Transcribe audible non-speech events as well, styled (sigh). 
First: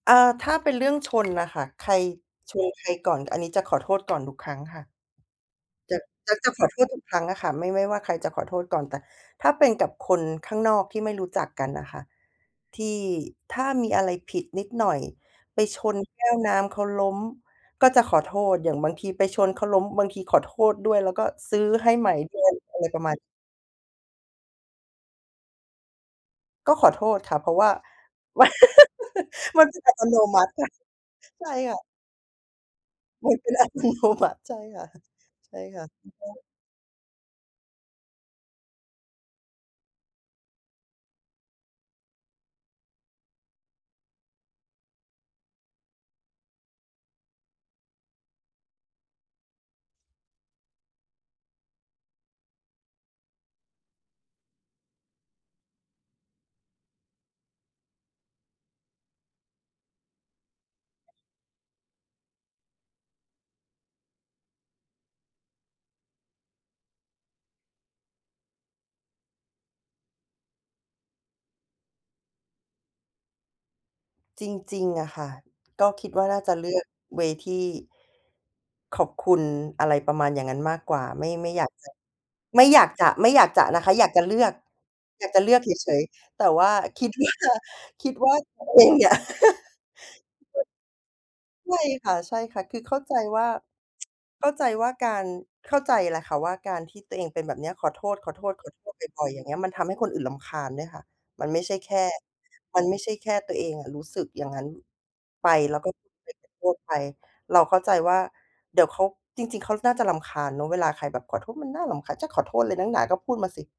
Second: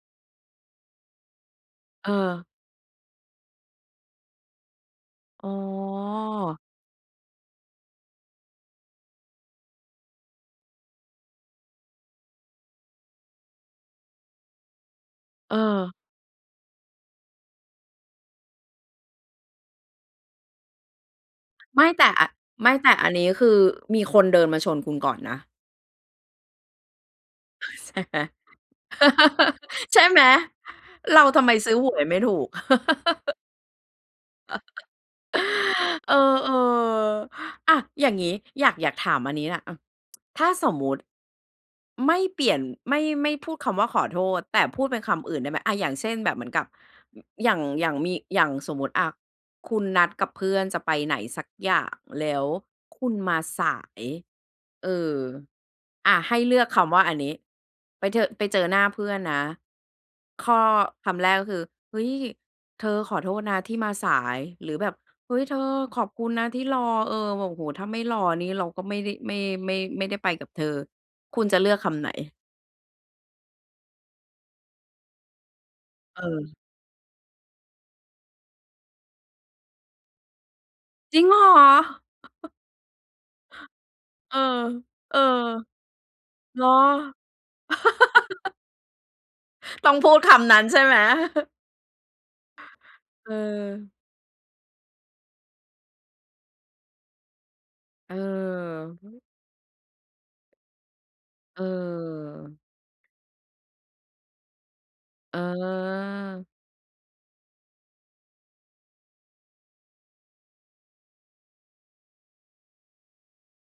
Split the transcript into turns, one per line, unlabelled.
เอ่อ ถ้าเป็น เรื่องชนน่ะค่ะ ใคร
เออ
ชนใครก่อน อันนี้จะขอโทษก่อนทุกครั้งค่ะ
อ๋
จะ จะ
อ
ขอโทษทุกครั้งอะค่ะ ไม่ ไม่ว่าใครจะขอโทษก่อน แต่ถ้าเป็นกับคนข้างนอกที่ไม่รู้จักกันน่ะค่ะ ที่ ถ้ามีอะไรผิดนิดหน่อย ไปช
เออ
นแก้วน้ำเขาล้ม ก็จะขอโทษ อย่างบางทีไปชนเขาล้ม บางทีขอโทษด้วย แล้วก็ซื้อ
ไม
ใ
่
ห้
แต
ให
่
ม่
อะ
ด้วย
ไม่
อะไ
แ
ร
ต่
ประ
อั
ม
น
าณ
นี้ คือมีคนเดินมาชนคุณก่อนนะ
ก็ขอโทษค่ะ เพราะว่า
ใช่ไหม
มัน
(laughs)
มันเป็นอั
ใช
ต
่
โ
ไ
น
หม
มัติค่ะ
เราทำ
ใช
ไม
่
ซื
ค
้อ
่ะ
หวยไม่ถูก
มั
(laughs)
นเป็น อัตโนมัติ ใช่
(chuckles)
ค่ะ (chuckles) ใช่ค่ะ อ
เออ
ือฮึ
ๆ อะ อย่างงี้ อยาก อยากถามอันนี้น่ะ เออ ถ้าสมมุติไม่เปลี่ยน ไม่ ไม่พูดคำว่าขอโทษ แต่พูดเป็นคำอื่นได้ไหม อะ อย่างเช่น แบบเหมือนกับ อย่าง อย่างมี อย่างสมมุติ อะ คุณนัดกับเพื่อนจะไปไหนสักอย่าง แล้วคุณมาสาย เออ อะ ให้เลือกคำว่าอันนี้ ไปเถอะ ไปเจอหน้าเพื่อนนะ ข้อ คำแรกก็คือ "เฮ้ย เธอ ขอโทษนะที่มาสาย" หรือแบบ "เฮ้ย เธอ ขอบคุณนะที่รอ เออ แบบ โอ้โฮ ถ้าไม่รอนี่ เราก็ไม่ได้ ไม่ ไม่ ไม่ได้ไปกับเธอ" คุณจะเลือกคำไหน?
จริง ๆ อะค่ะ ก็คิดว่าน่าจ
เออ
ะเลือก เวย์ ที่ ขอบคุณ อะไรประมาณอย่างงั้นมากกว่า
จริ
ไม
ง
่
เหร
ไม
อ?
่อยากจะ
(chuckles)
ไม่อยากจะ ไม่อยากจะนะคะ อยากจะเ
เ
ล
ออ
ือก
เออ
อยากจะเลือกเฉย ๆ แต่
เ
ว
หร
่
อ?
าคิด ว่า คิดว่า
(laughs)
ตัวเองเนี่ย (laughs)
ต้องพูดคำนั้นใช่ไหม? (chuckles)
ใช่ค่ะ ๆ คือเข้าใจ
เออ
ว่า (tsk) เข้าใจว่าการ เข้าใจแหละค่ะว่า การที่ตัวเองเป็นแบบเนี้ย ขอโท
เออ
ษ ๆ
อื
ๆ บ
ม
่อย ๆ อย่างเงี้ย มันทำให้คนอื่นรำคาญด้วยค่ะ มันไ
เ
ม่ใช่แค่
ออ
มันไม่ใช่แค่ตัวเองอะรู้สึกอย่างนั้น ไป แล้วก็ไป
เออ
โทษไป เราเข้าใจว่า เดี๋ยวเขา จริง ๆ เขาน่าจะรำคาญเนาะ เวลาใครแบบขอโทษมันน่ารำคาญ จะขอโทษอะไรนักหนาก็พูดมาสิ